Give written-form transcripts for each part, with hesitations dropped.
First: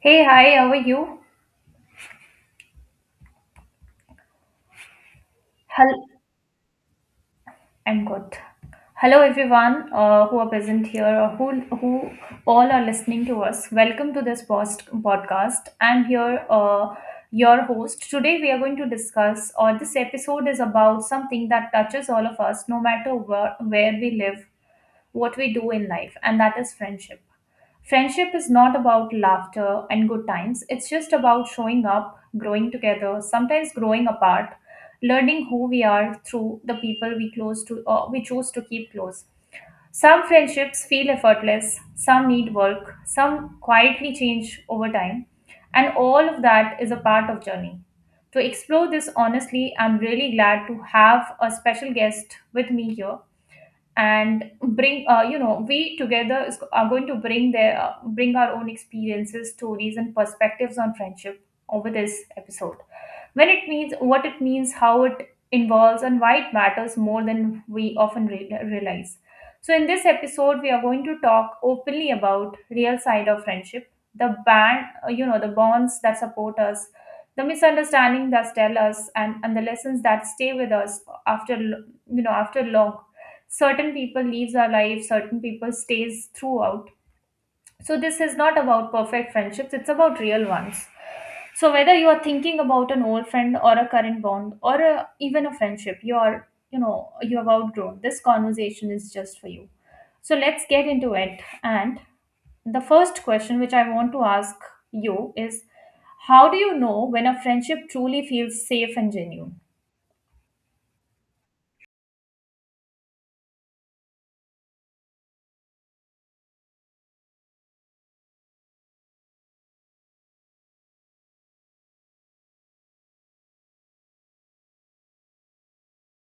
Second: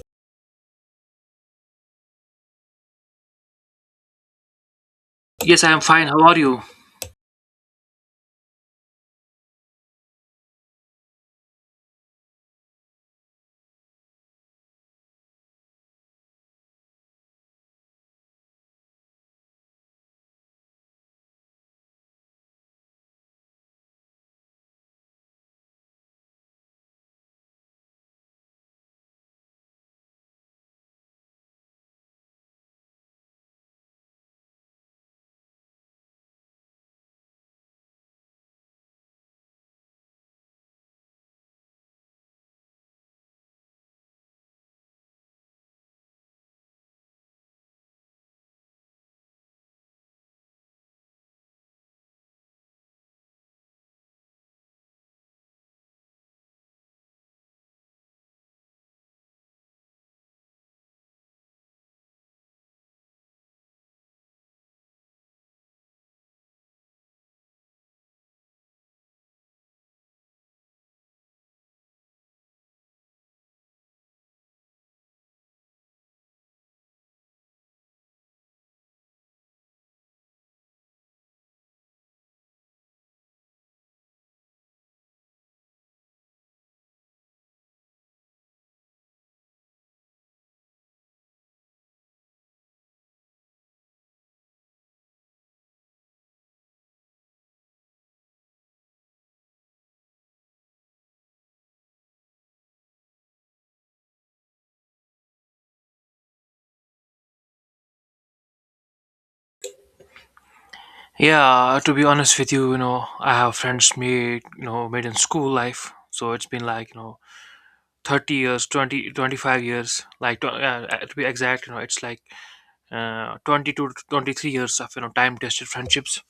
Hey, hi, how are you? Yes, I am Hello, fine. How are you? I'm good. Hello, everyone who are present here or who all are listening to us. Welcome to this post podcast. I'm here, your host. Today, we are going to discuss, or this episode is about something that touches all of us, no matter where we live, what we do in life, and that is friendship. Friendship is not about laughter and good times. It's just about showing up, growing together, sometimes growing apart, learning who we are through the people we close to or we choose to keep close. Some friendships feel effortless, some need work, some quietly change over time, and all of that is a part of journey. To explore this honestly, I'm really glad to have a special guest with me here and bring we together is, are going to bring their bring our own experiences stories and perspectives on friendship over this episode when it means, what it means, how it involves, and why it matters more than we often realize. So, in this episode, we are going to talk openly about real side of friendship, the band, the bonds that support us, the misunderstanding that tell us, and the lessons that stay with us after, after long. Certain people leaves our life, certain people stays throughout so, this is not about perfect friendships, it's about real ones. So, whether you are thinking about an old friend or a current bond or a, even a friendship, you are, you have outgrown. This conversation is just for you. So, let's get into it. And the first question which I want to ask you is how do you know when a friendship truly feels safe and genuine? Yeah, to be honest with you, you know, I have friends made, made in school life. So it's been like, you know, 30 years, 20, 25 years, like to be exact. You know, it's like 22 to 23 years of, you know, time tested friendships.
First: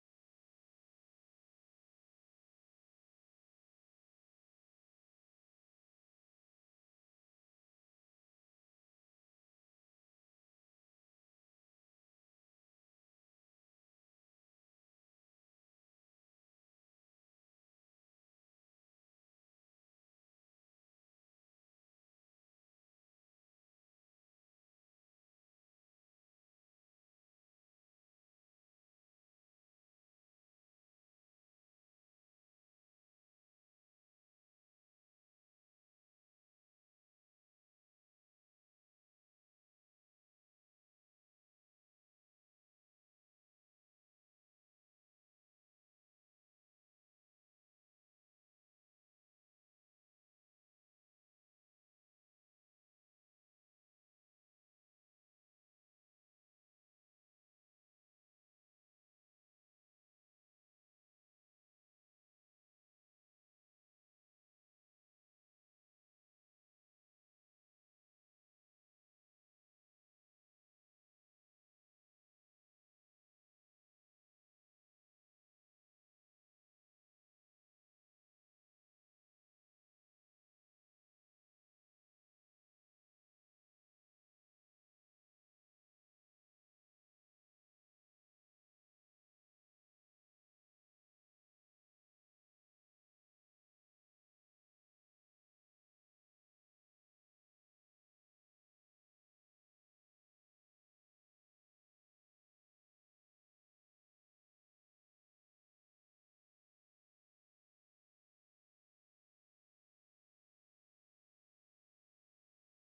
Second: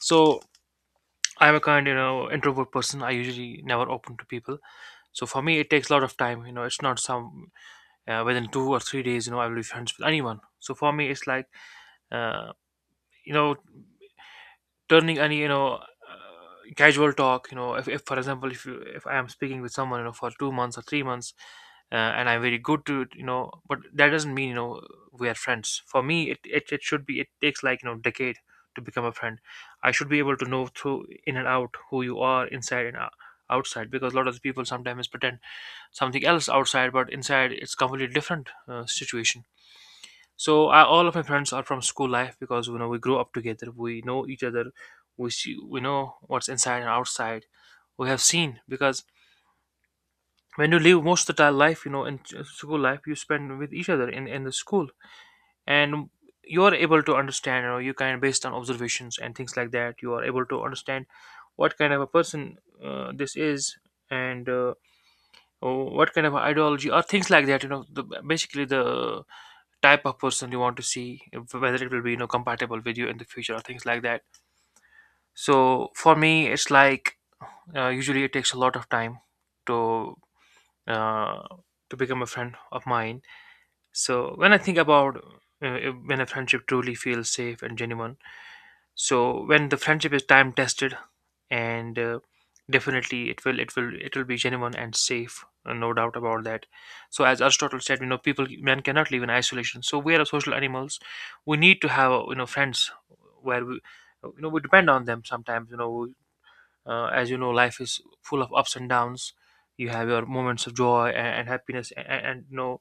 So I'm a kind, you know, introvert person. I usually never open to people. So for me, it takes a lot of time. You know, it's not some within 2 or 3 days. You know, I will be friends with anyone. So for me, it's like uh, you know turning any casual talk. You know, if, for example, if I am speaking with someone, you know, for 2 months or 3 months, and I'm very good to it, you know, but that doesn't mean, you know, we are friends. For me, it should be, it takes like, you know, decade to become a friend. I should be able to know through in and out who you are inside and out outside, because a lot of people sometimes pretend something else outside but inside it's completely different situation. So all of my friends are from school life, because you know we grew up together. We know each other. We see, we know what's inside and outside. We have seen, because when you live most of the time life, you know, in school life, you spend with each other in the school, and you are able to understand. You know, you kind of based on observations and things like that. You are able to understand what kind of a person this is, and what kind of ideology or things like that. You know, the, basically the type of person you want to see whether it will be, you know, compatible with you in the future or things like that. So for me it's like, usually it takes a lot of time to, uh, to become a friend of mine. So when I think about, uh, when a friendship truly feels safe and genuine, so when the friendship is time tested, and definitely it will be genuine and safe, no doubt about that. So as Aristotle said, you know, people men cannot live in isolation, so we are social animals. We need to have, you know, friends where we, you know, we depend on them sometimes. You know, as you know, life is full of ups and downs. You have your moments of joy and happiness, and you know,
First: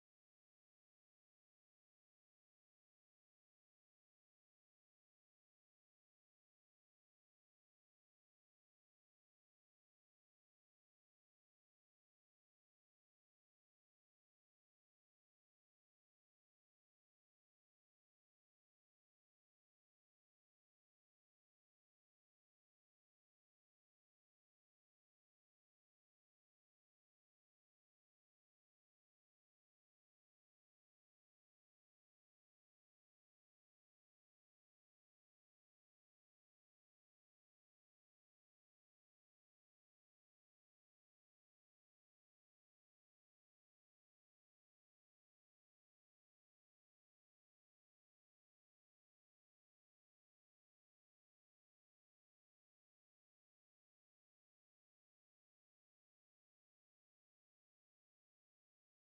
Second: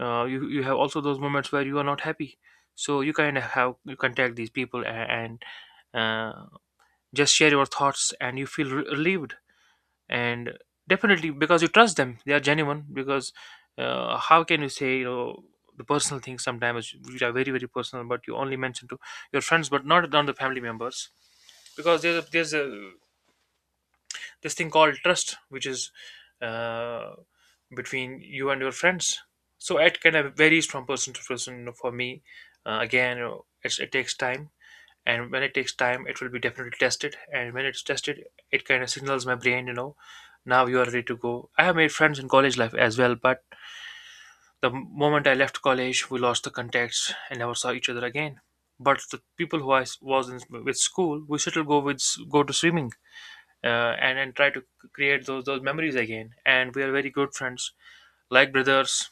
you have also those moments where you are not happy. So you kind of have you contact these people, and just share your thoughts and you feel relieved. And definitely, because you trust them, they are genuine. Because, how can you say, you know, the personal things sometimes, which are very very personal, but you only mention to your friends but not down the family members, because there's a this thing called trust, which is, uh, between you and your friends. So it kind of varies from person to person. You know, for me, again, you know, it takes time, and when it takes time it will be definitely tested, and when it's tested, it kind of signals my brain, you know, now you are ready to go. I have made friends in college life as well, but the moment I left college we lost the contacts and never saw each other again. But the people who was in, with school, we still go with go to swimming, uh, and try to create those memories again. And we are very good friends, like brothers.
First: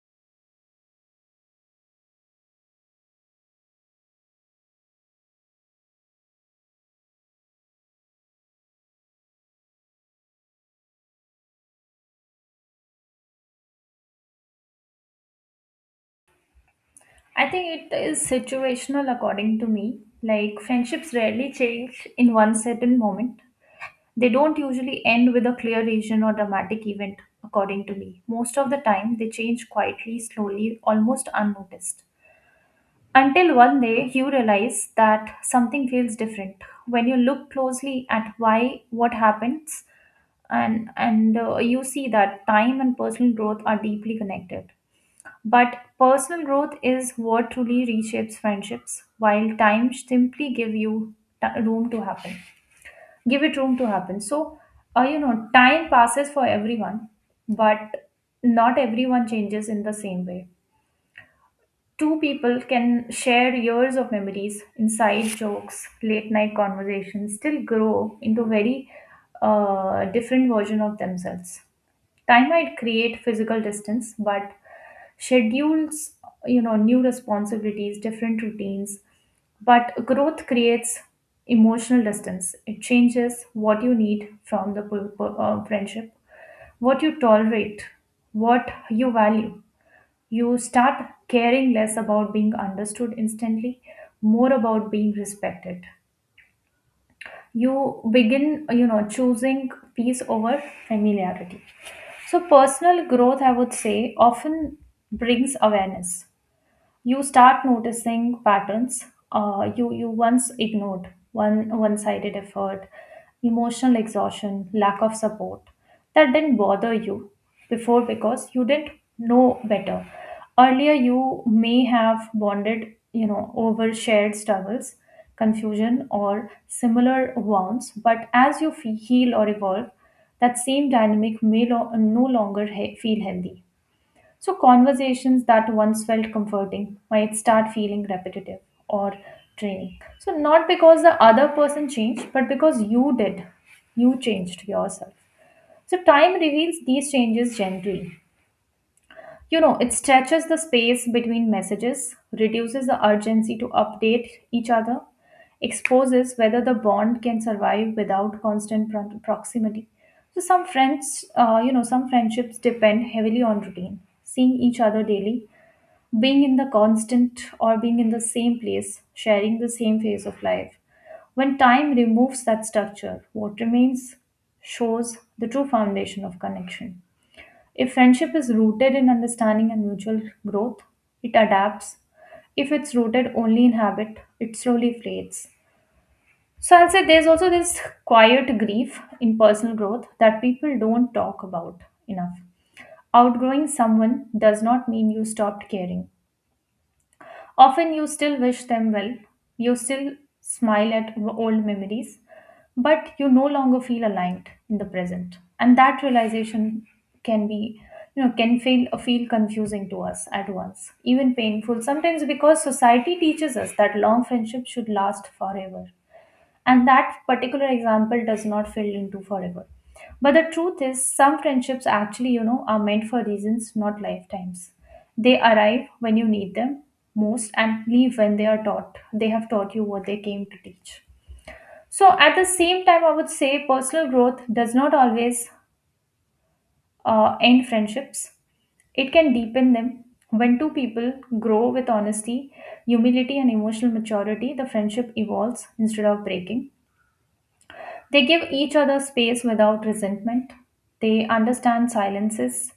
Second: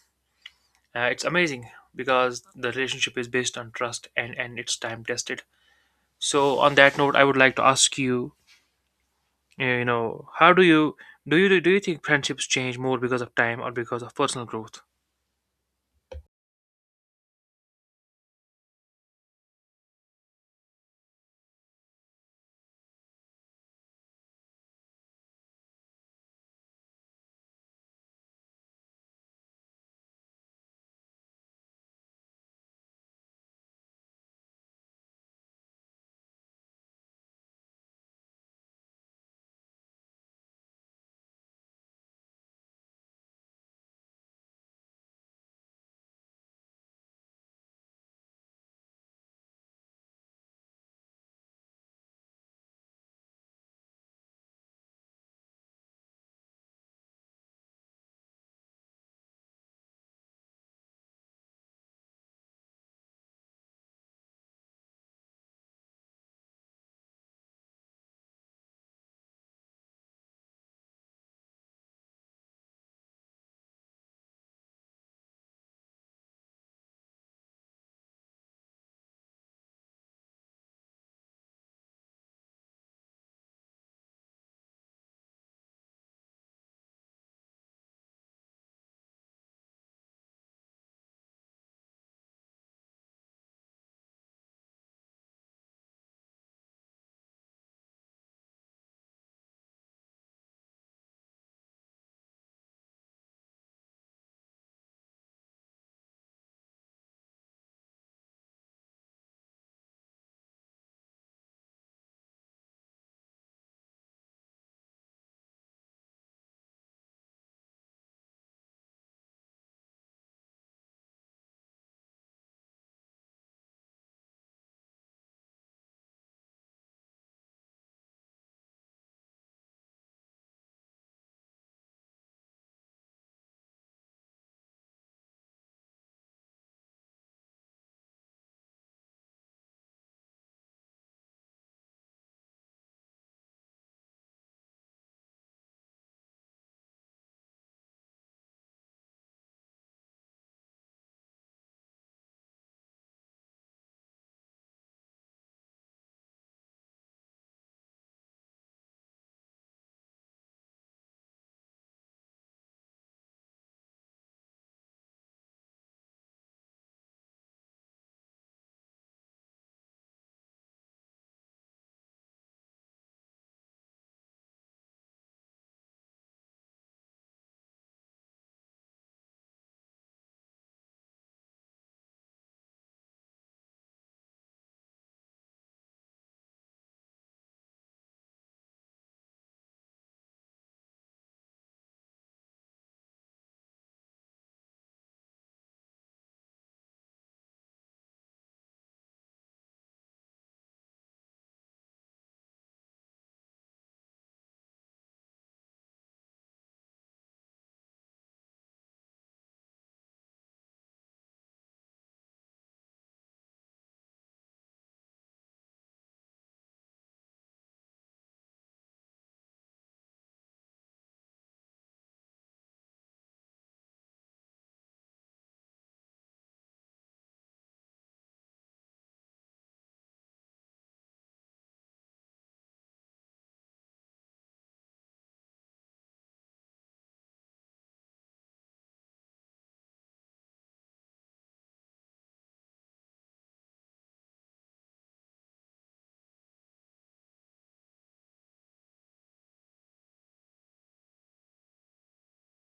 It's amazing because the relationship is based on trust and it's time tested. So on that note, I would like to ask you, you know, how do you do you think friendships change more because of time or because of personal growth? I think it is situational according to me. Like friendships rarely change in one certain moment. They don't usually end with a clear reason or dramatic event, according to me. Most of the time, they change quietly, slowly, almost unnoticed. Until one day, you realize that something feels different. When you look closely at why what happens, and you see that time and personal growth are deeply connected. But personal growth is what truly reshapes friendships, while time simply give you room to happen give it room to happen so uh, you know time passes for everyone but not everyone changes in the same way. Two people can share years of memories, inside jokes, late night conversations, still grow into very different version of themselves. Time might create physical distance, but schedules, you know, new responsibilities, different routines. But growth creates emotional distance. It changes what you need from the friendship, what you tolerate, what you value. You start caring less about being understood instantly, more about being respected. You begin, you know, choosing peace over familiarity. So, personal growth, I would say, often brings awareness. You start noticing patterns, you once ignored, one sided effort, emotional exhaustion, lack of support that didn't bother you before because you didn't know better. Earlier you may have bonded, you know, over shared struggles, confusion, or similar wounds, but as you heal or evolve, that same dynamic may no longer feel healthy. So, conversations that once felt comforting might start feeling repetitive or draining. So, not because the other person changed, but because you did. You changed yourself. So, time reveals these changes gently. You know, it stretches the space between messages, reduces the urgency to update each other, exposes whether the bond can survive without constant proximity. So some friends, some friendships depend heavily on routine, seeing each other daily, being in the constant or being in the same place, sharing the same phase of life. When time removes that structure, what remains shows the true foundation of connection. If friendship is rooted in understanding and mutual growth, it adapts. If it's rooted only in habit, it slowly fades. So I'll say there's also this quiet grief in personal growth that people don't talk about enough. Outgrowing someone does not mean you stopped caring. Often you still wish them well, you still smile at old memories, but you no longer feel aligned in the present. And that realization can be, you know, can feel confusing to us at once, even painful sometimes, because society teaches us that long friendships should last forever and that particular example does not fill into forever, but the truth is some friendships actually, you know, are meant for reasons not lifetimes. They arrive when you need them most and leave when they have taught you what they came to teach. So at the same time, I would say personal growth does not always end friendships. It can deepen them when two people grow with honesty, humility, and emotional maturity. The friendship evolves instead of breaking. They give each other space without resentment. They understand silences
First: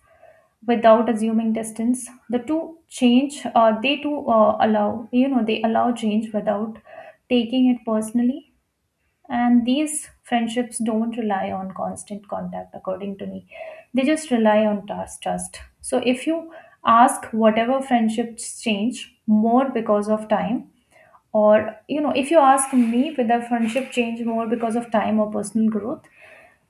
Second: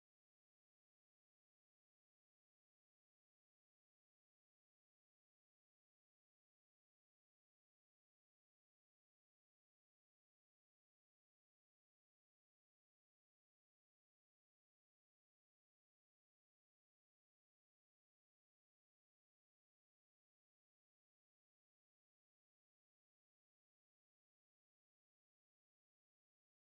without assuming distance. The two change, they too allow, you know, they allow change without taking it personally. And these friendships don't rely on constant contact, according to me. They just rely on trust. Trust. So if you ask whatever friendships change more because of time, or you know, if you ask me whether friendship change more because of time or personal growth,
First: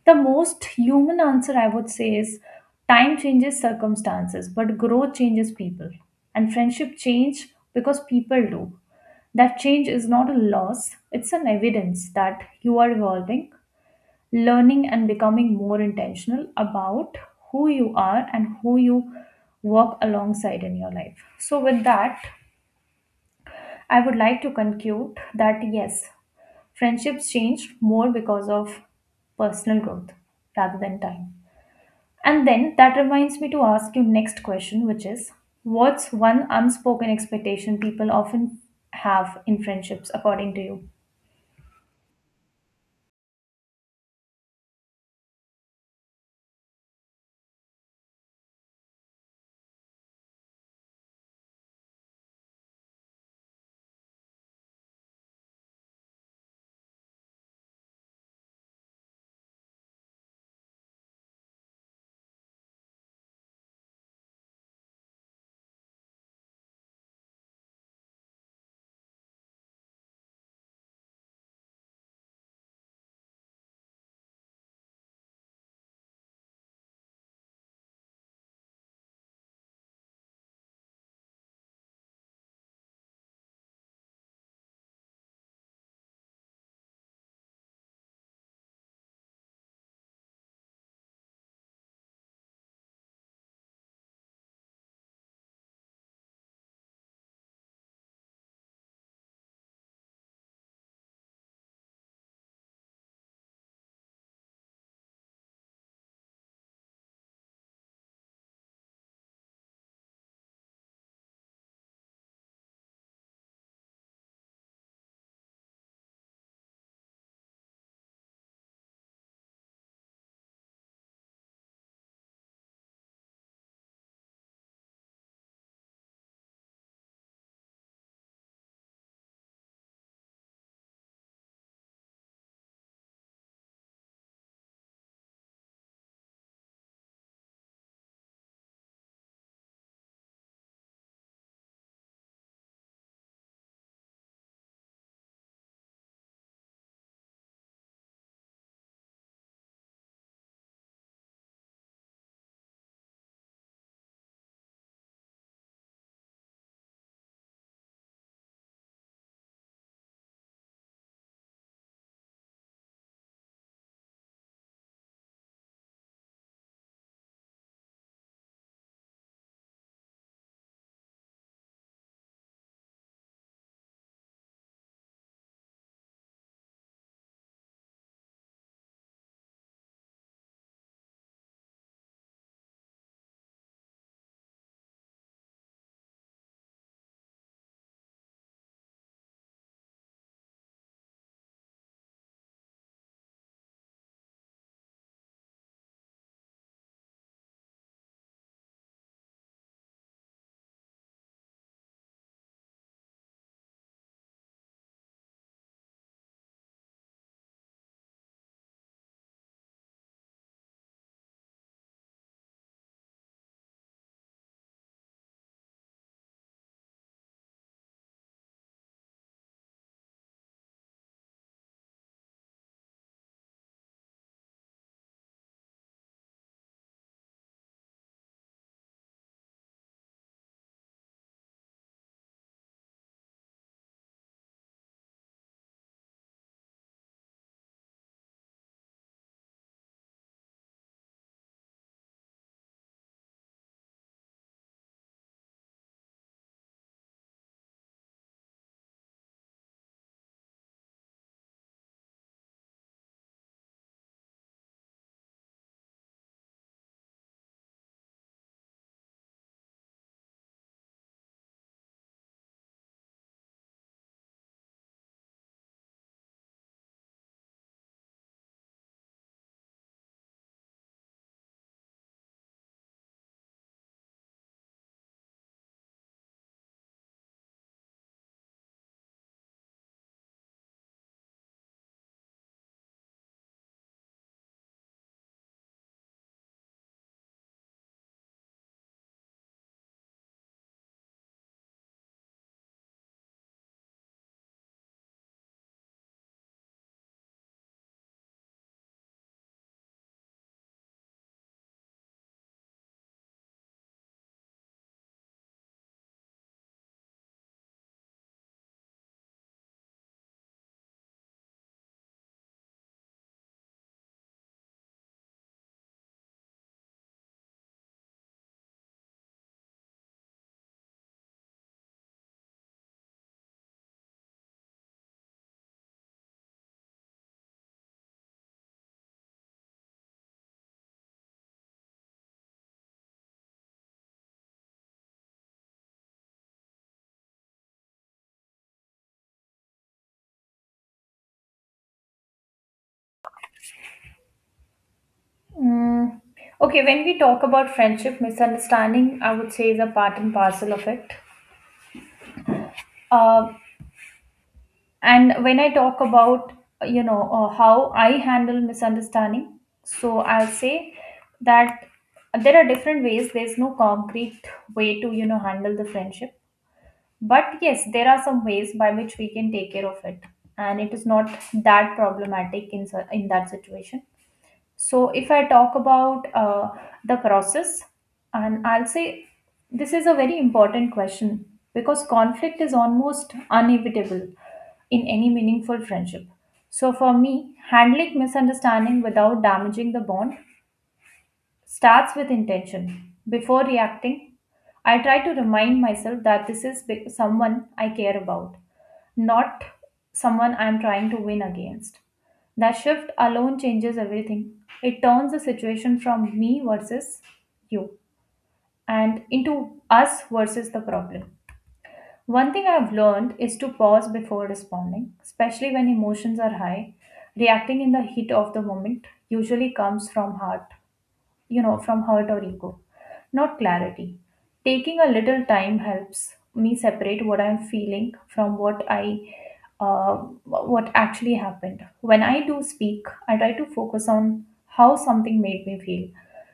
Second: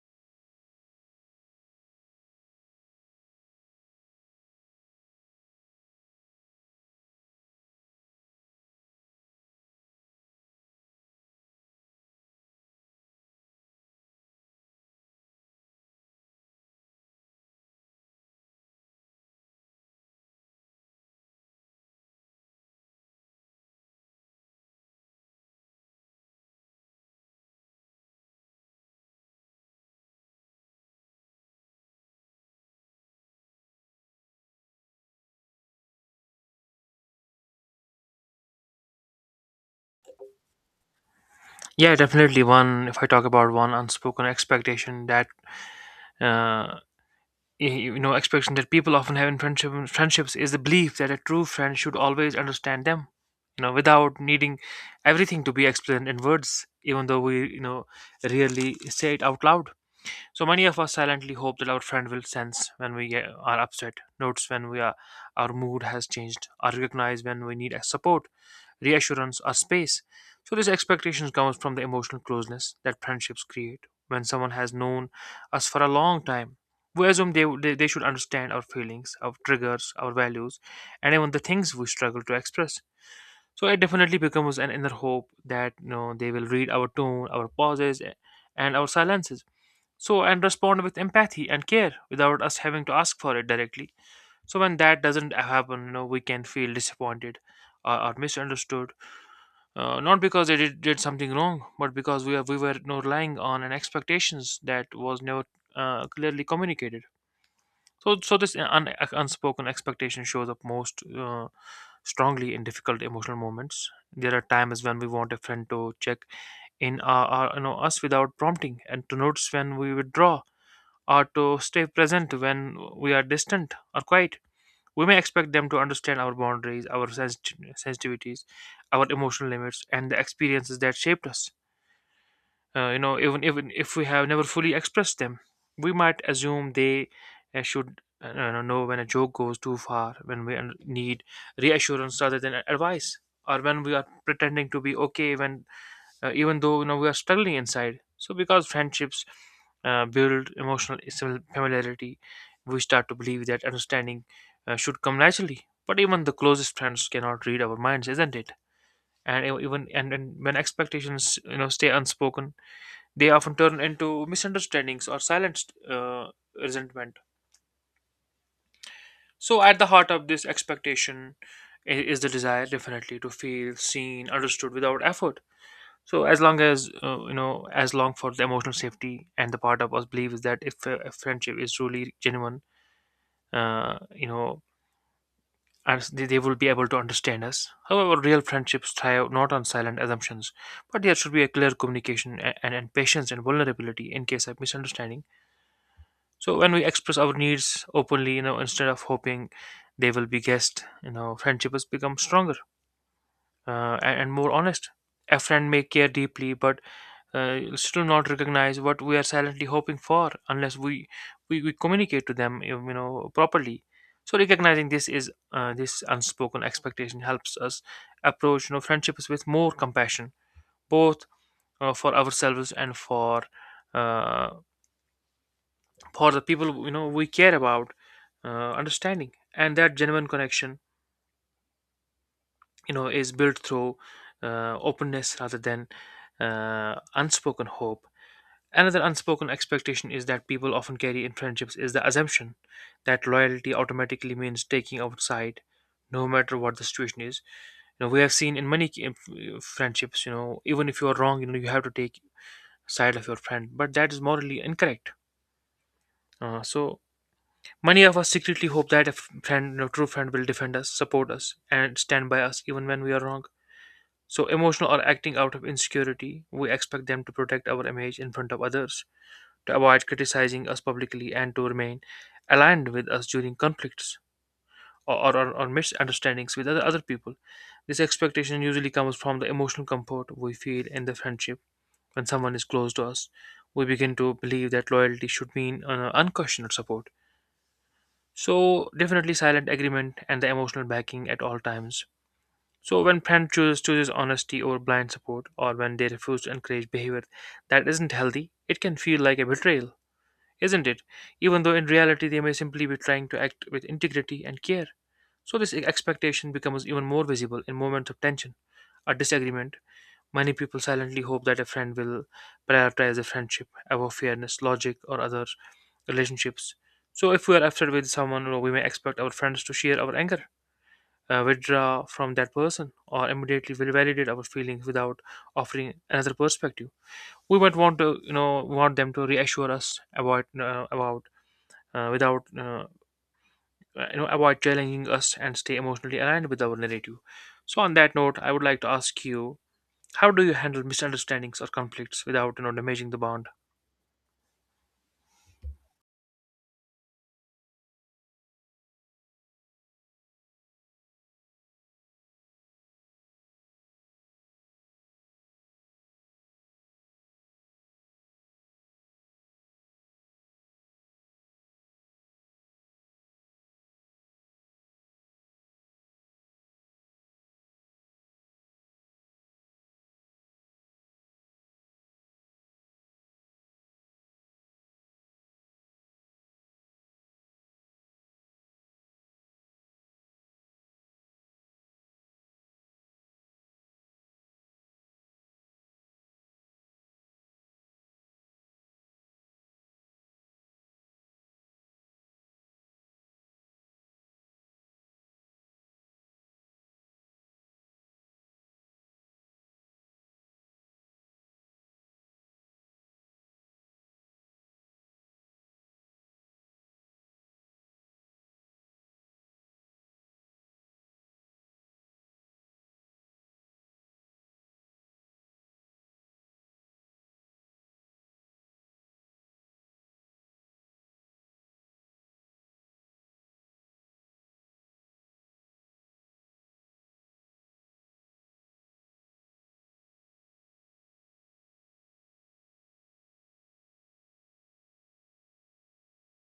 the most human answer I would say is time changes circumstances, but growth changes people. And friendship change because people do. That change is not a loss, it's an evidence that you are evolving, learning, and becoming more intentional about who you are and who you work alongside in your life. So, with that, I would like to conclude that yes, friendships change more because of personal growth rather than time. And then that reminds me to ask you next question, which is what's one unspoken expectation people often have in friendships according to you? Yeah, definitely one. If I talk about one unspoken expectation that, uh, you know, expectation that people often have in friendship, friendships is the belief that a true friend should always understand them, you know, without needing everything to be explained in words. Even though we, you know, rarely say it out loud, so many of us silently hope that our friend will sense when we are upset, notes when we are, our mood has changed, or recognize when we need support, reassurance, or space. So this expectation comes from the emotional closeness that friendships create. When someone has known us for a long time, we assume they should understand our feelings, our triggers, our values, and even the things we struggle to express. So it definitely becomes an inner hope that, you know, they will read our tone, our pauses, and our silences, so and respond with empathy and care without us having to ask for it directly. So when that doesn't happen, you know, we can feel disappointed or misunderstood, not because they did something wrong, but because we were, you know, relying on an expectations that was never clearly communicated. So so this unspoken expectation shows up most strongly in difficult emotional moments. There are times when we want a friend to check in our, you know, us without prompting, and to notice when we withdraw, or to stay present when we are distant or quiet. We may expect them to understand our boundaries, our sensitivities, our emotional limits, and the experiences that shaped us. You know, even even if we have never fully expressed them, we might assume they, should, you know when a joke goes too far, when we need reassurance rather than advice, or when we are pretending to be okay when, even though, you know, we are struggling inside. So because friendships, build emotional familiarity, we start to believe that understanding, should come naturally. But even the closest friends cannot read our minds, isn't it? And e- even and when expectations, you know, stay unspoken, they often turn into misunderstandings or silent, uh, resentment. So at the heart of this expectation is the desire, definitely, to feel seen, understood without effort. So as long as, you know, as long for the emotional safety, and the part of us believes that if a friendship is truly genuine, you know, and they will be able to understand us. However, real friendships thrive not on silent assumptions, but there should be a clear communication, and patience and vulnerability in case of misunderstanding. So when we express our needs openly, you know, instead of hoping they will be guessed, you know, friendship has become stronger, and more honest. A friend may care deeply but, still not recognize what we are silently hoping for, unless we we communicate to them, you know, properly. So recognizing this is, this unspoken expectation helps us approach, you know, friendships with more compassion, both, for ourselves and for, uh, for the people, you know, we care about. Understanding and that genuine connection, you know, is built through, openness rather than, unspoken hope. Another unspoken expectation is that people often carry in friendships is the assumption that loyalty automatically means taking our side, no matter what the situation is. You know, we have seen in many friendships, you know, even if you are wrong, you know, you have to take side of your friend, but that is morally incorrect. So many of us secretly hope that a friend, you know, true friend, will defend us, support us, and stand by us even when we are wrong. So emotional or acting out of insecurity, we expect them to protect our image in front of others, to avoid criticizing us publicly, and to remain aligned with us during conflicts or misunderstandings with other people. This expectation usually comes from the emotional comfort we feel in the friendship when someone is close to us. We begin to believe that loyalty should mean, unquestioned support. So, definitely silent agreement and the emotional backing at all times. So, when friend chooses honesty over blind support, or when they refuse to encourage behavior that isn't healthy, it can feel like a betrayal, isn't it? Even though in reality they may simply be trying to act with integrity and care. So this expectation becomes even more visible in moments of tension or disagreement. Many people silently hope that a friend will prioritize the friendship above fairness, logic, or other relationships. So if we are upset with someone, you know, we may expect our friends to share our anger, withdraw from that person, or immediately will validate our feelings without offering another perspective. We might want to, you know, want them to reassure us about without avoid challenging us and stay emotionally aligned with our narrative. So on that note, I would like to ask you, how do you handle misunderstandings or conflicts without damaging the bond? Mm. Okay, when we talk about friendship, misunderstanding, I would say is a part and parcel of it. Uh, and when I talk about, you know, how I handle misunderstanding, so I'll say that there are different ways. There's no concrete way to, you know, handle the friendship. But yes, there are some ways by which we can take care of it, and it is not that problematic in in that situation. So if I talk about the process, and I'll say this is a very important question because conflict is almost inevitable in any meaningful friendship. So for me, handling misunderstanding without damaging the bond starts with intention. Before reacting, I try to remind myself that this is someone I care about, not someone I am trying to win against. That shift alone changes everything. It turns the situation from me versus you and into us versus the problem. One thing I've learned is to pause before responding, especially when emotions are high. Reacting in the heat of the moment usually comes from heart, you know, from hurt or ego, not clarity. Taking a little time helps me separate what I'm feeling from what I uh, what actually happened. When I do speak, I try to focus on how something made me feel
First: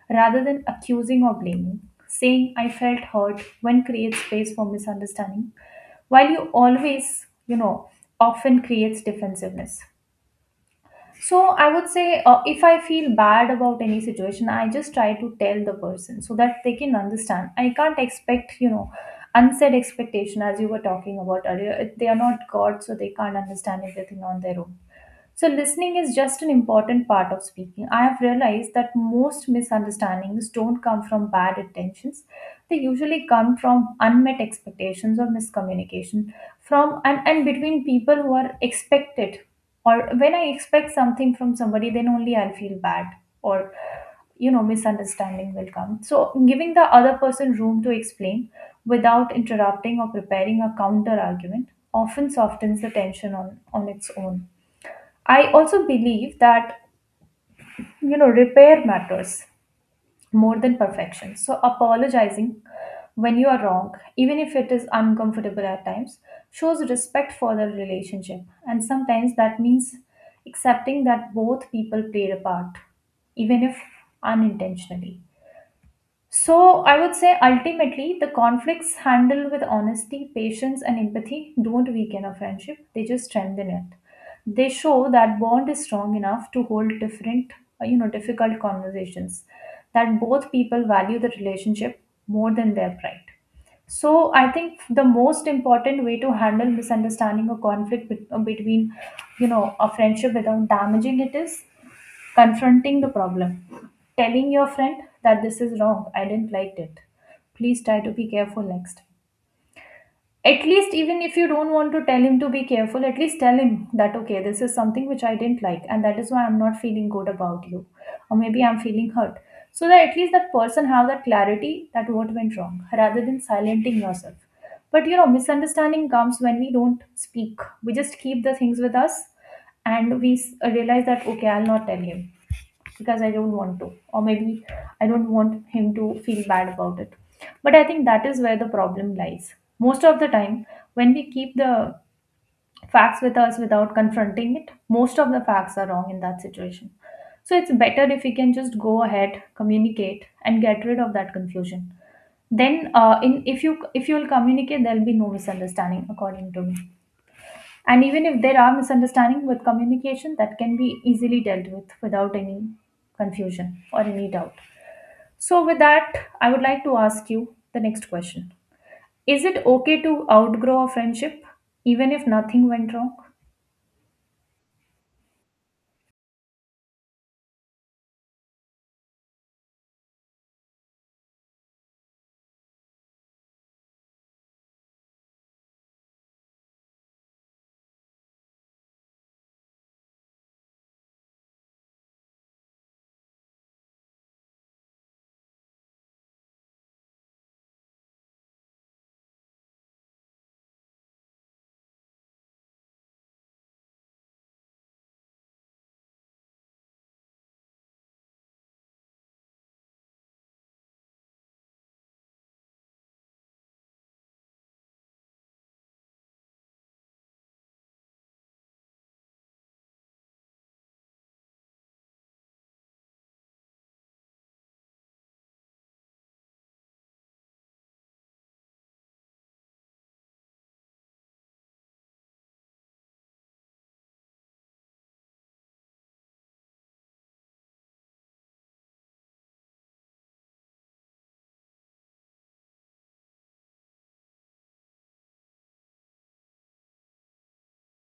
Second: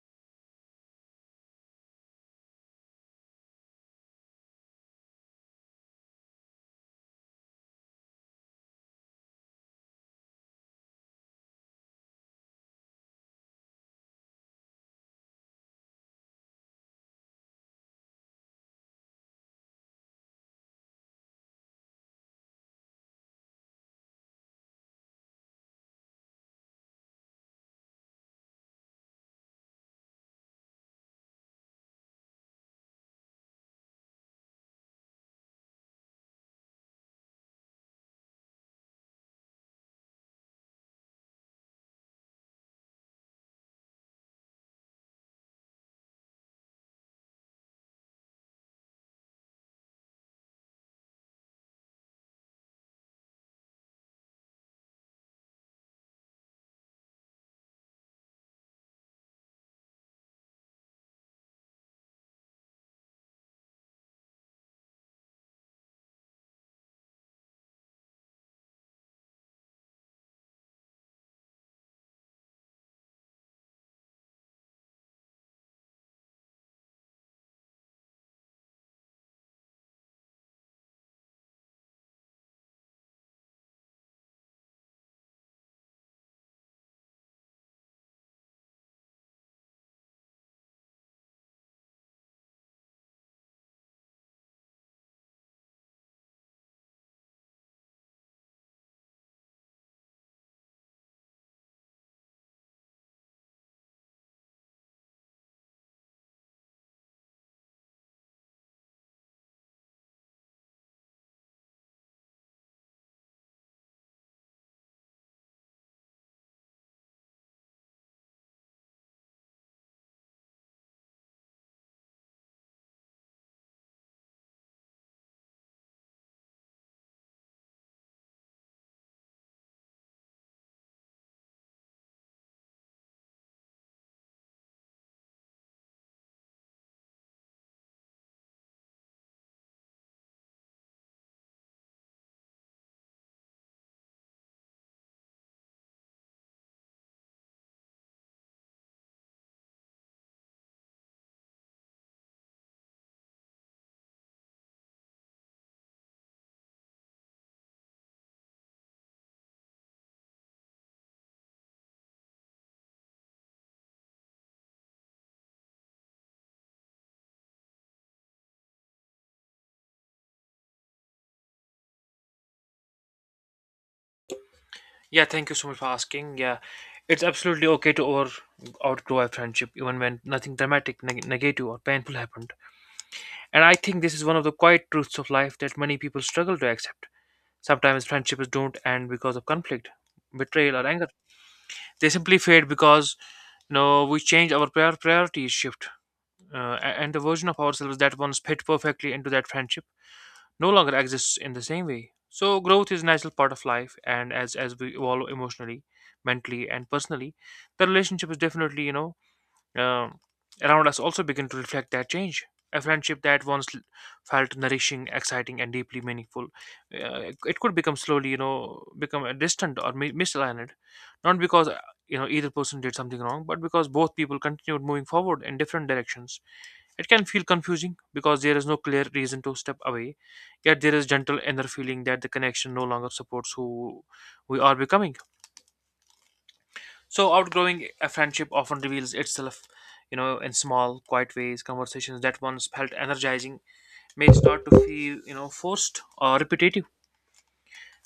rather than accusing or blaming. Saying I felt hurt when creates space for misunderstanding, while you always, you know, often creates defensiveness. So I would say if I feel bad about any situation, I just try to tell the person so that they can understand. I can't expect, you know, unsaid expectation as you were talking about earlier. They are not God, so they can't understand everything on their own. So, listening is just an important part of speaking. I have realized that most misunderstandings don't come from bad intentions, they usually come from unmet expectations or miscommunication from and between people who are expected. Or when I expect something from somebody, then only I'll feel bad or, you know, misunderstanding will come. So, giving the other person room to explain without interrupting or preparing a counter argument often softens the tension on its own. I also believe that, you know, repair matters more than perfection. So apologizing when you are wrong, even if it is uncomfortable at times, shows respect for the relationship. And sometimes that means accepting that both people played a part, even if unintentionally. So, I would say ultimately, the conflicts handled with honesty, patience, and empathy don't weaken a friendship, they just strengthen it. They show that bond is strong enough to hold different, difficult conversations, that both people value the relationship more than their pride. So, I think the most important way to handle misunderstanding or conflict between, you know, a friendship without damaging it is confronting the problem. Telling your friend that this is wrong, I didn't like it. Please try to be careful next time. At least, even if you don't want to tell him to be careful, at least tell him that, okay, this is something which I didn't like, and that is why I'm not feeling good about you. Or maybe I'm feeling hurt. So that at least that person have that clarity that what went wrong, rather than silencing yourself. But you know, misunderstanding comes when we don't speak. We just keep the things with us and we realize that, okay, I'll not tell him because I don't want to, or maybe I don't want him to feel bad about it. But I think that is where the problem lies. Most of the time, when we keep the facts with us without confronting it, most of the facts are wrong in that situation. So it's better if we can just go ahead, communicate, and get rid of that confusion. Then, in If you will communicate, there'll be no misunderstanding, according to me. And even if there are misunderstandings with communication, that can be easily dealt with without any confusion or any doubt. So, with that, I would like to ask you the next question: is it okay to outgrow a friendship even if nothing went wrong? Yeah, thank you so much for asking. Yeah, it's absolutely okay to over outgrow a friendship even when nothing dramatic, negative, or painful happened. And I think this is one of the quiet truths of life that many people struggle to accept. Sometimes friendships don't end because of conflict, betrayal, or anger. They simply fade because, you know, we change, our priorities shift, and the version of ourselves that once fit perfectly into that friendship no longer exists in the same way. So growth is a natural part of life, and as we evolve emotionally, mentally, and personally, the relationship is definitely, you know, um around us also begin to reflect that change. A friendship that once felt nourishing, exciting, and deeply meaningful, it could become slowly, you know, become distant or misaligned, not because, you know, either person did something wrong, but because both people continued moving forward in different directions. It can feel confusing because there is no clear reason to step away, yet there is gentle inner feeling that the connection no longer supports who we are becoming. So outgrowing a friendship often reveals itself, you know, in small, quiet ways. Conversations that once felt energizing may start to feel, you know, forced or repetitive.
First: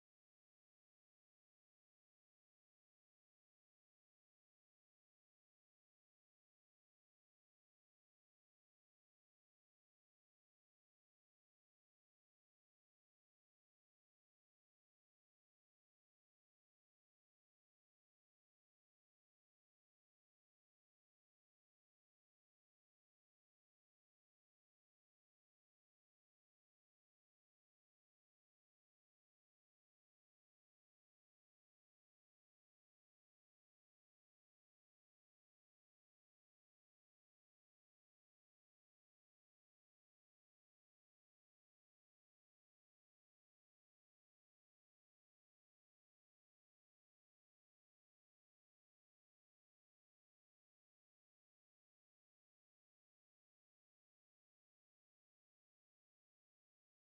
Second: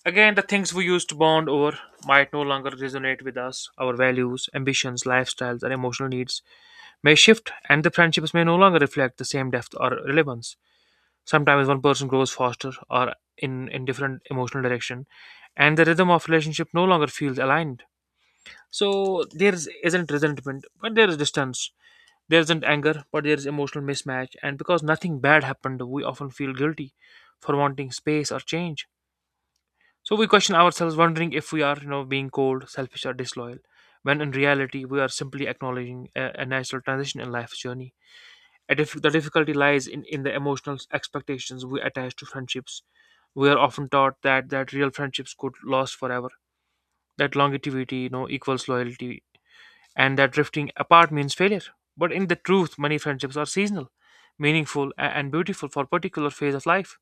Again, the things we used to bond over might no longer resonate with us. Our values, ambitions, lifestyles, and emotional needs may shift, and the friendships may no longer reflect the same depth or relevance. Sometimes one person grows faster or in different emotional direction, and the rhythm of relationship no longer feels aligned. So isn't resentment, but there is distance. There isn't anger, but there is emotional mismatch. And because nothing bad happened, we often feel guilty for wanting space or change. So we question ourselves, wondering if we are, you know, being cold, selfish, or disloyal, when in reality we are simply acknowledging a natural transition in life's journey. The difficulty lies in the emotional expectations we attach to friendships. We are often taught that real friendships could last forever, that longevity, you know, equals loyalty, and that drifting apart means failure. But in the truth, many friendships are seasonal, meaningful, and beautiful for a particular phase of life.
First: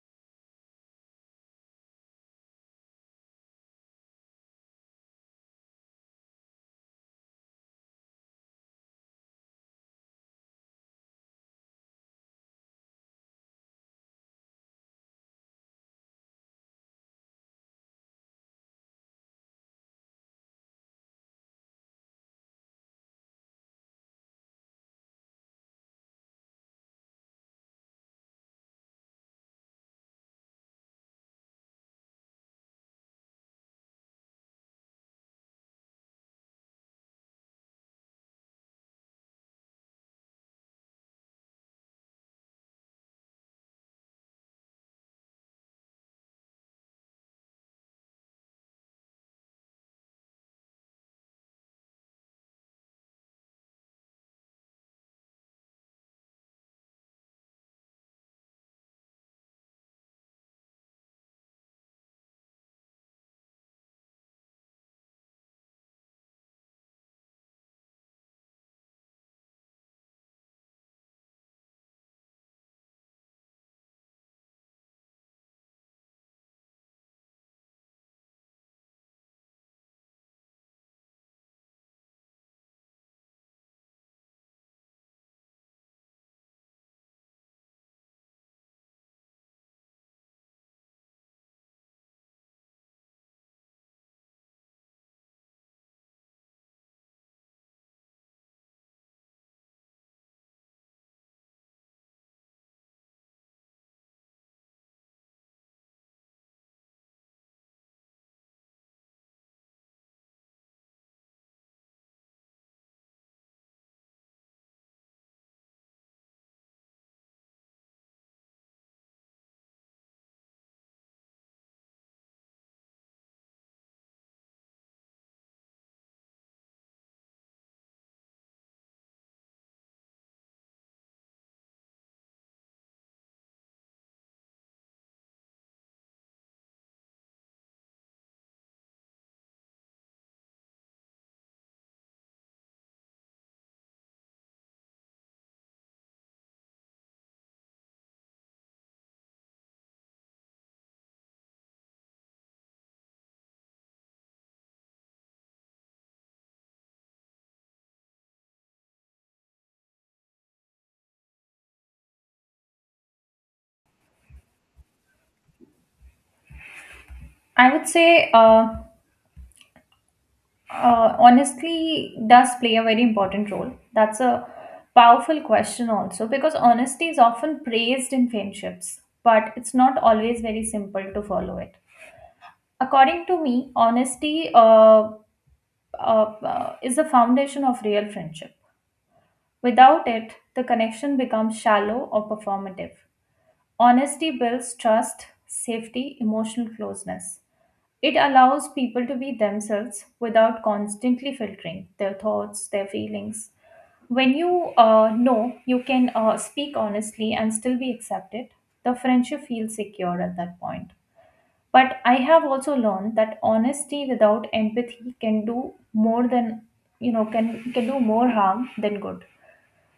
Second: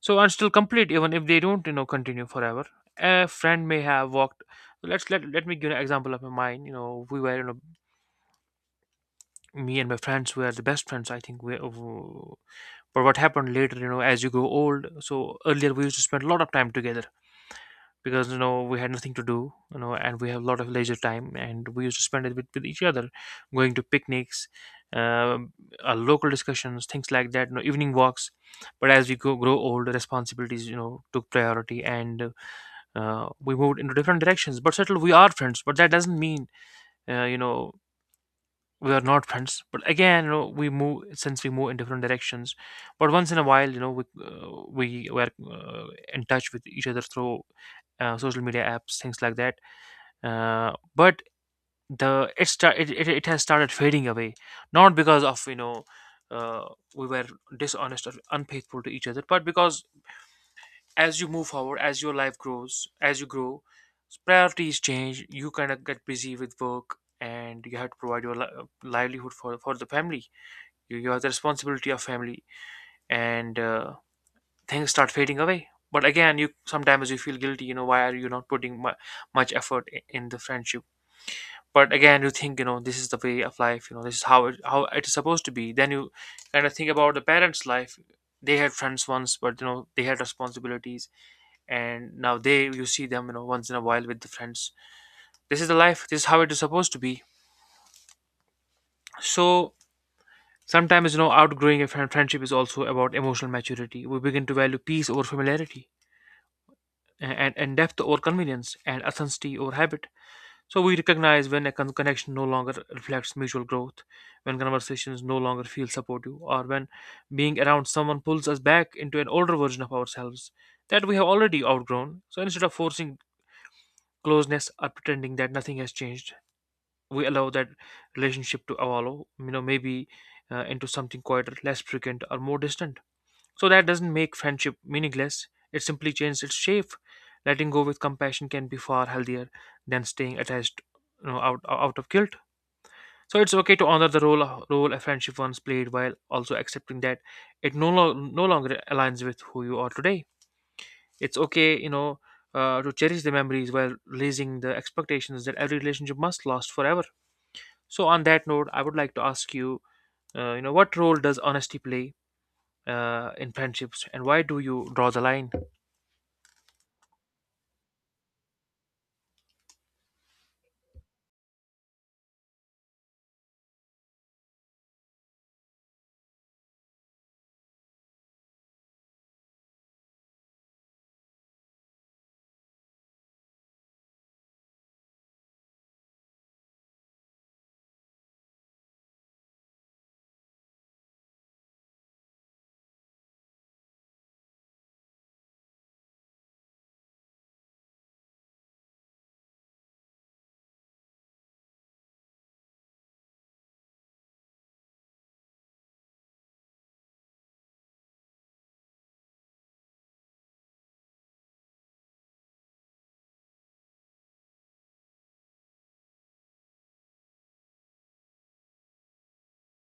So and still complete, even if they don't, you know, continue forever. A friend may have walked. Let's let let me give an example of mine. You know, we were, you know, me and my friends were the best friends. I think we. But what happened later, you know, as you grow old, so earlier we used to spend a lot of time together because, you know, we had nothing to do, you know, and we have a lot of leisure time and we used to spend it with each other, going to picnics, um local discussions, things like that, you know, evening walks. But as we grow old, responsibilities, you know, took priority and, we moved into different directions. But still, we are friends, but that doesn't mean, you know, we are not friends, but again, you know, we move since we move in different directions, but once in a while, you know, we were uh, in touch with each other through social media apps, things like that. But the it, start, it has started fading away, not because of, you know, uh, we were dishonest or unfaithful to each other, but because as you move forward, as your life grows, as you grow, priorities change, you kind of get busy with work and you have to provide your livelihood for the family. You you have the responsibility of family, and things start fading away. But again, you sometimes you feel guilty, you know, why are you not putting much effort in the friendship? But again, you think, you know, this is the way of life, you know, this is how it is supposed to be. Then you kind of think about the parents life. They had friends once, but you know, they had responsibilities, and now they, you see them, you know, once in a while with the friends. This is the life, this is how it is supposed to be. So sometimes, you know, outgrowing a friendship is also about emotional maturity. We begin to value peace over familiarity, and depth over convenience, and authenticity over habit. So we recognize when a connection no longer reflects mutual growth, when conversations no longer feel supportive, or when being around someone pulls us back into an older version of ourselves that we have already outgrown. So instead of forcing closeness or pretending that nothing has changed, we allow that relationship to evolve, you know, maybe into something quieter, less frequent, or more distant. So that doesn't make friendship meaningless, it simply changes its shape. Letting go with compassion can be far healthier than staying attached, you know, out of guilt. So it's okay to honor the role a friendship once played while also accepting that it no longer aligns with who you are today. It's okay, you know, to cherish the memories while raising the expectations that every relationship must last forever. So on that note, I would like to ask you, you know, what role does honesty play in friendships, and why do you draw the line? I would say, honestly, does play a very important role. That's a powerful question, also, because honesty is often praised in friendships, but it's not always very simple to follow it. According to me, honesty is the foundation of real friendship. Without it, the connection becomes shallow or performative. Honesty builds trust, safety, emotional closeness. It allows people to be themselves without constantly filtering their thoughts, their feelings. When you know you can speak honestly and still be accepted, the friendship feels secure at that point. But I have also learned that honesty without empathy can do more than, you know, can do more harm than good.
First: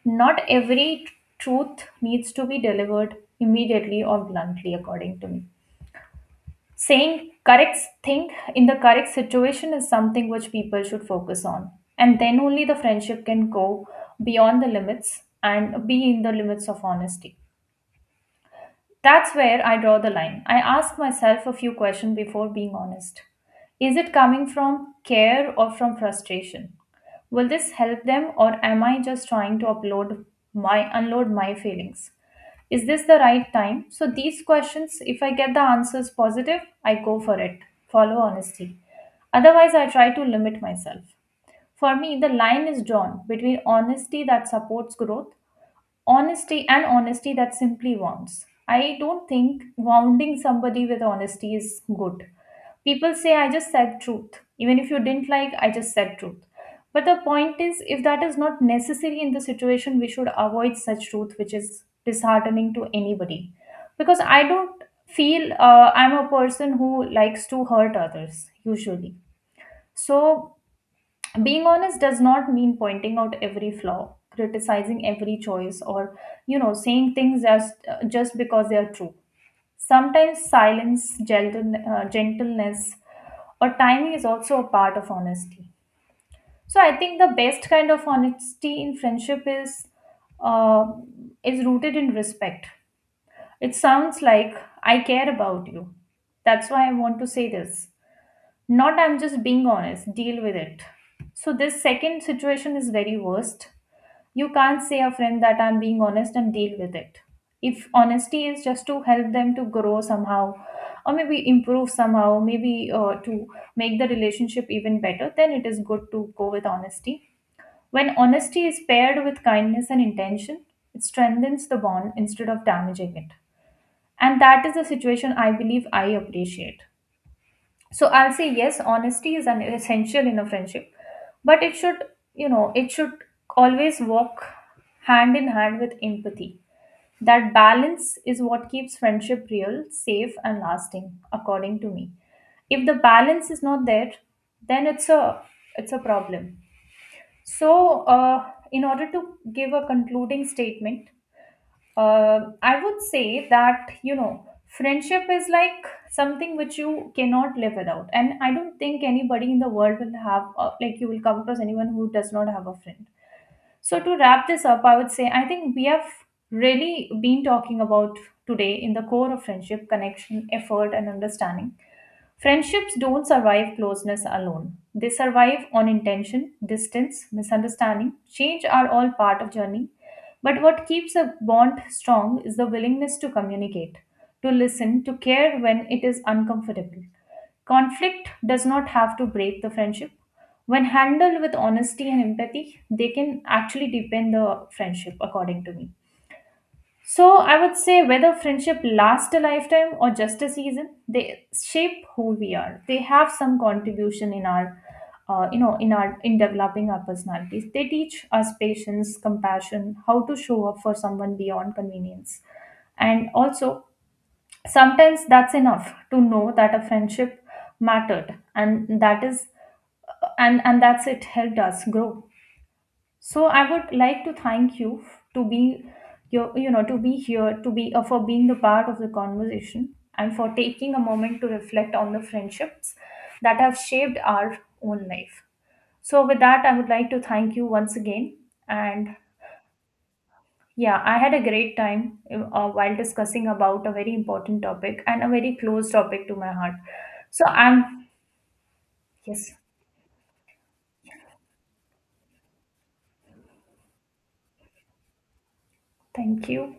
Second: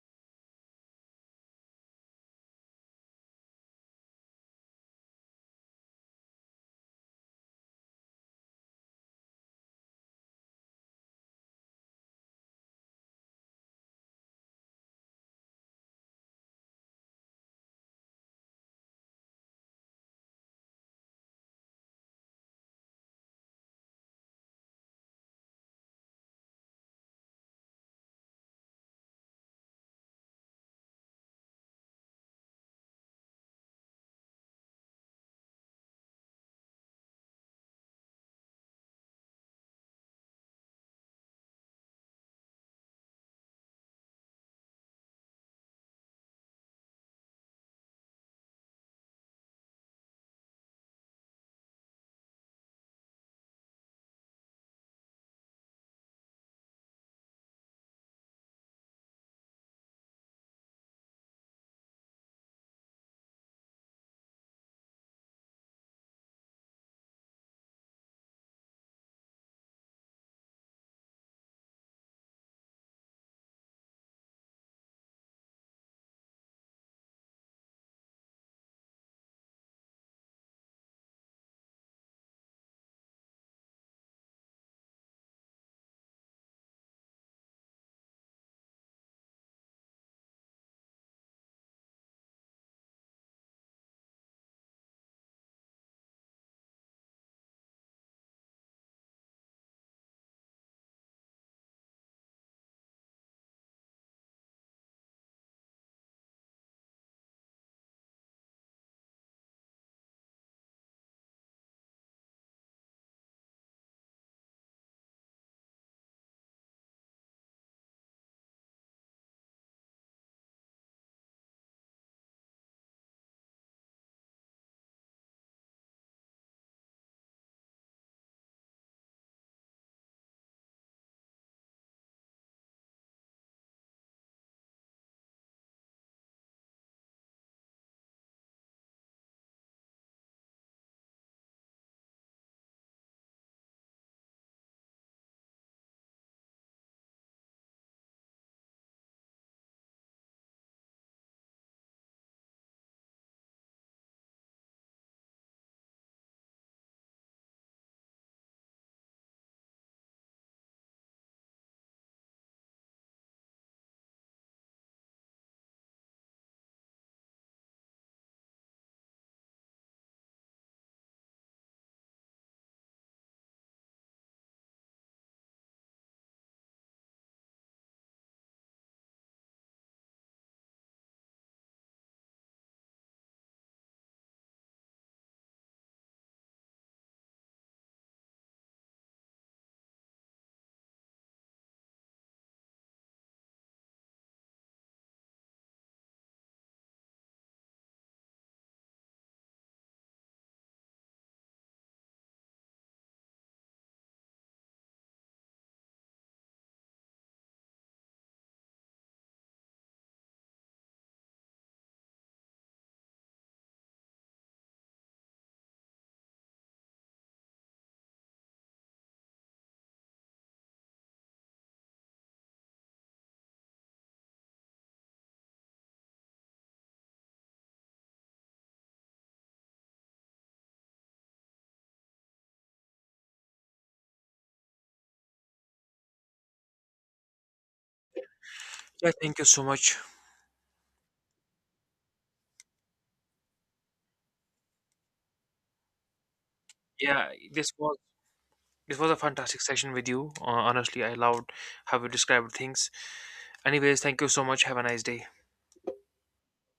Not every tr- Truth needs to be delivered immediately or bluntly, according to me. Saying correct thing in the correct situation is something which people should focus on. And then only the friendship can go beyond the limits and be in the limits of honesty. That's where I draw the line. I ask myself a few questions before being honest. Is it coming from care or from frustration? Will this help them, or am I just trying to upload my unload my feelings? Is this the right time? So these questions, if I get the answers positive, I go for it. Follow honesty. Otherwise, I try to limit myself. For me, the line is drawn between honesty that supports growth Honesty and honesty that simply wounds. I don't think wounding somebody with honesty is good. People say, I just said truth. Even if you didn't like, I just said truth. But the point is, if that is not necessary in the situation, we should avoid such truth, which is disheartening to anybody. Because I don't feel I'm a person who likes to hurt others, usually. So being honest does not mean pointing out every flaw, criticizing every choice, or you know, saying things just because they are true. Sometimes silence, gentleness, or timing is also a part of honesty. So I think the best kind of honesty in friendship uh, is rooted in respect. It sounds like, I care about you, that's why I want to say this, not I'm just being honest, deal with it. So this second situation is very worst. You can't say a friend that I'm being honest and deal with it. If honesty is just to help them to grow somehow, or maybe improve somehow, maybe to make the relationship even better, then it is good to go with honesty. When honesty is paired with kindness and intention, it strengthens the bond instead of damaging it. And that is the situation I believe I appreciate. So I'll say yes, honesty is an essential in a friendship, but it should, you know, it should always walk hand in hand with empathy. That balance is what keeps friendship real, safe, and lasting according to me. If the balance is not there, then it's a problem. So in order to give a concluding statement, I would say that, you know, friendship is like something which you cannot live without. And I don't think anybody in the world will have, like, you will come across anyone who does not have a friend. So, to wrap this up, I would say I think we have really been talking about today in the core of friendship, connection, effort, and understanding. Friendships don't survive closeness alone. They survive on intention. Distance, misunderstanding, change are all part of journey. But what keeps a bond strong is the willingness to communicate, to listen, to care when it is uncomfortable. Conflict does not have to break the friendship. When handled with honesty and empathy, they can actually deepen the friendship according to me. So I would say whether friendship lasts a lifetime or just a season, they shape who we are. They have some contribution in our, you know, in developing our personalities. They teach us patience, compassion, how to show up for someone beyond convenience, and also sometimes that's enough to know that a friendship mattered, and that is, and that's it helped us grow. So I would like to thank you to be your you know to be here, to be for being the part of the conversation and for taking a moment to reflect on the friendships that have shaped our own life. So with that, I would like to thank you once again. Yeah, And thank you so much. yeah, I had a great time while discussing about a very important topic and a very close topic to my heart. Yeah, So I'm this was a yes, fantastic session with you. Honestly, I loved how you described things. Anyways, thank you so much. Have a nice day. thank you.